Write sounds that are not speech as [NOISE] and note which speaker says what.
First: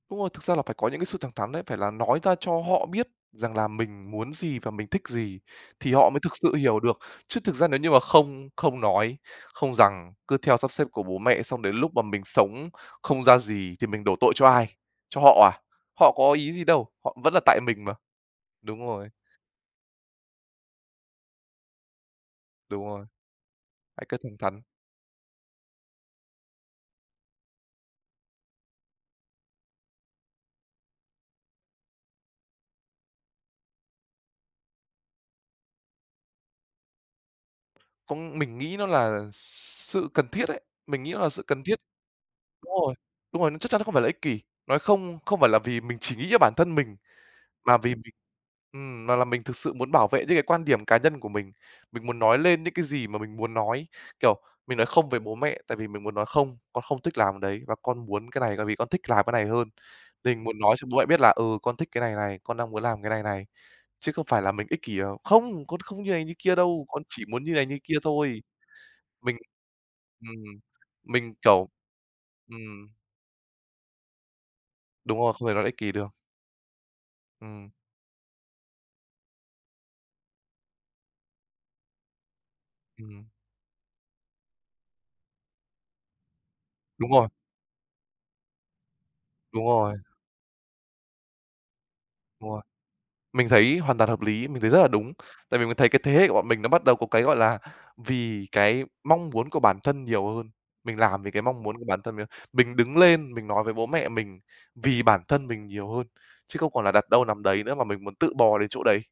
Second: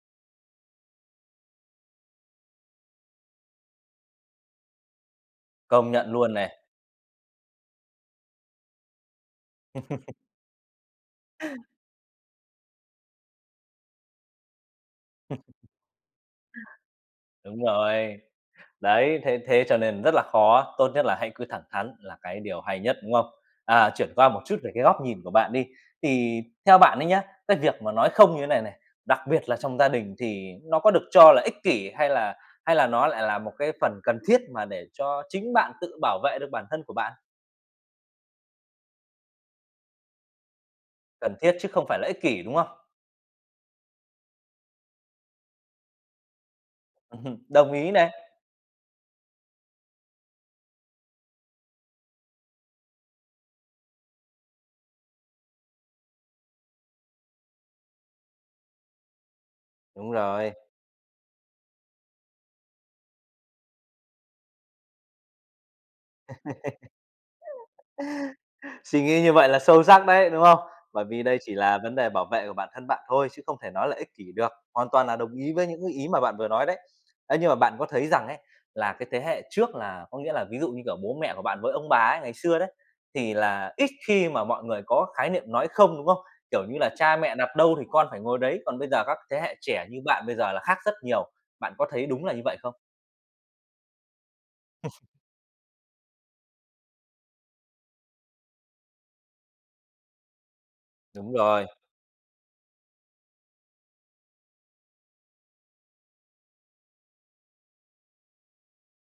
Speaker 1: Đúng rồi, thực ra là phải có những cái sự thẳng thắn đấy, phải là nói ra cho họ biết rằng là mình muốn gì và mình thích gì
Speaker 2: Công
Speaker 1: thì họ
Speaker 2: nhận
Speaker 1: mới
Speaker 2: luôn
Speaker 1: thực sự
Speaker 2: này.
Speaker 1: hiểu được. Chứ thực ra nếu như mà không không nói, không rằng,
Speaker 2: [LAUGHS]
Speaker 1: cứ theo sắp xếp của bố mẹ xong đến lúc mà mình sống không ra gì thì mình đổ tội cho ai? Cho
Speaker 2: Ừ.
Speaker 1: họ à? Họ có ý gì đâu, họ vẫn là tại
Speaker 2: Đúng
Speaker 1: mình mà.
Speaker 2: rồi.
Speaker 1: Đúng rồi.
Speaker 2: Đấy, thế thế cho nên rất là khó, tốt nhất là hãy cứ thẳng thắn là cái điều hay
Speaker 1: Đúng
Speaker 2: nhất,
Speaker 1: rồi.
Speaker 2: đúng không? À,
Speaker 1: Hãy
Speaker 2: chuyển
Speaker 1: cứ
Speaker 2: qua
Speaker 1: thẳng
Speaker 2: một chút
Speaker 1: thắn.
Speaker 2: về cái góc nhìn của bạn đi, thì theo bạn ấy nhá, cái việc mà nói không như thế này này, đặc biệt là trong gia đình thì nó có được cho là ích kỷ? Hay là hay là nó lại là một cái phần cần thiết mà để cho chính bạn tự bảo vệ được bản thân của bạn?
Speaker 1: Cũng mình nghĩ nó là sự cần thiết ấy, mình nghĩ nó là
Speaker 2: Cần
Speaker 1: sự
Speaker 2: thiết
Speaker 1: cần
Speaker 2: chứ
Speaker 1: thiết.
Speaker 2: không phải là ích kỷ, đúng không?
Speaker 1: Đúng rồi, đúng rồi, chắc chắn nó không phải là ích kỷ, nói không không phải là vì mình chỉ nghĩ cho bản thân mình,
Speaker 2: [CHUCKLES] Đồng
Speaker 1: mà
Speaker 2: ý
Speaker 1: vì
Speaker 2: này.
Speaker 1: mình, ừm, mà là mình thực sự muốn bảo vệ những cái quan điểm cá nhân của mình. Mình muốn nói lên những cái gì mà mình muốn nói, kiểu, mình nói không về bố mẹ, tại vì mình muốn nói không, "Con không thích làm đấy và con muốn cái này, tại vì con thích làm cái này hơn."
Speaker 2: Đúng
Speaker 1: Tình
Speaker 2: rồi.
Speaker 1: muốn nói cho bố mẹ biết là "Ừ, con thích cái này này, con đang muốn làm cái này này." Chứ không phải là mình ích kỷ: "Không! Con không như này như kia đâu, con chỉ muốn như này
Speaker 2: [LAUGHS]
Speaker 1: như kia thôi."
Speaker 2: Suy nghĩ như
Speaker 1: Mình
Speaker 2: vậy là sâu sắc đấy,
Speaker 1: ừm,
Speaker 2: đúng không? Bởi vì
Speaker 1: mình,
Speaker 2: đây chỉ
Speaker 1: kiểu
Speaker 2: là vấn đề bảo vệ của bản thân
Speaker 1: ừm.
Speaker 2: bạn thôi chứ không thể nói là ích kỷ được, hoàn toàn là
Speaker 1: Đúng
Speaker 2: đồng
Speaker 1: rồi, không thể
Speaker 2: ý
Speaker 1: nói
Speaker 2: với
Speaker 1: ích
Speaker 2: những
Speaker 1: kỷ
Speaker 2: cái ý
Speaker 1: được.
Speaker 2: mà bạn vừa nói đấy. Ấy, nhưng mà
Speaker 1: Ừm.
Speaker 2: bạn có thấy rằng ấy, là cái thế hệ trước là có nghĩa là ví dụ, như kiểu, bố mẹ của bạn với ông bà ấy, ngày xưa đấy,
Speaker 1: Ừm.
Speaker 2: thì là ít khi mà mọi người có khái niệm nói không, đúng không? Kiểu như là,
Speaker 1: Đúng
Speaker 2: cha
Speaker 1: rồi.
Speaker 2: mẹ đặt đâu thì con phải ngồi đấy, còn bây giờ các thế hệ
Speaker 1: Đúng
Speaker 2: trẻ
Speaker 1: rồi.
Speaker 2: như bạn bây giờ là khác rất nhiều, bạn có thấy đúng là như
Speaker 1: Đúng
Speaker 2: vậy
Speaker 1: rồi.
Speaker 2: không?
Speaker 1: Mình thấy hoàn toàn hợp lý, mình thấy rất là
Speaker 2: [CHUCKLES]
Speaker 1: đúng, tại vì mình thấy cái thế hệ của bọn mình nó bắt đầu có cái, gọi là, vì cái mong muốn của bản thân nhiều hơn. Mình làm vì
Speaker 2: Đúng
Speaker 1: cái mong
Speaker 2: rồi.
Speaker 1: muốn của bản thân mình hơn, mình đứng lên, mình nói với bố mẹ mình, vì bản thân mình nhiều hơn, chứ không còn là đặt đâu nằm đấy nữa, mà mình muốn tự bò đến chỗ đấy.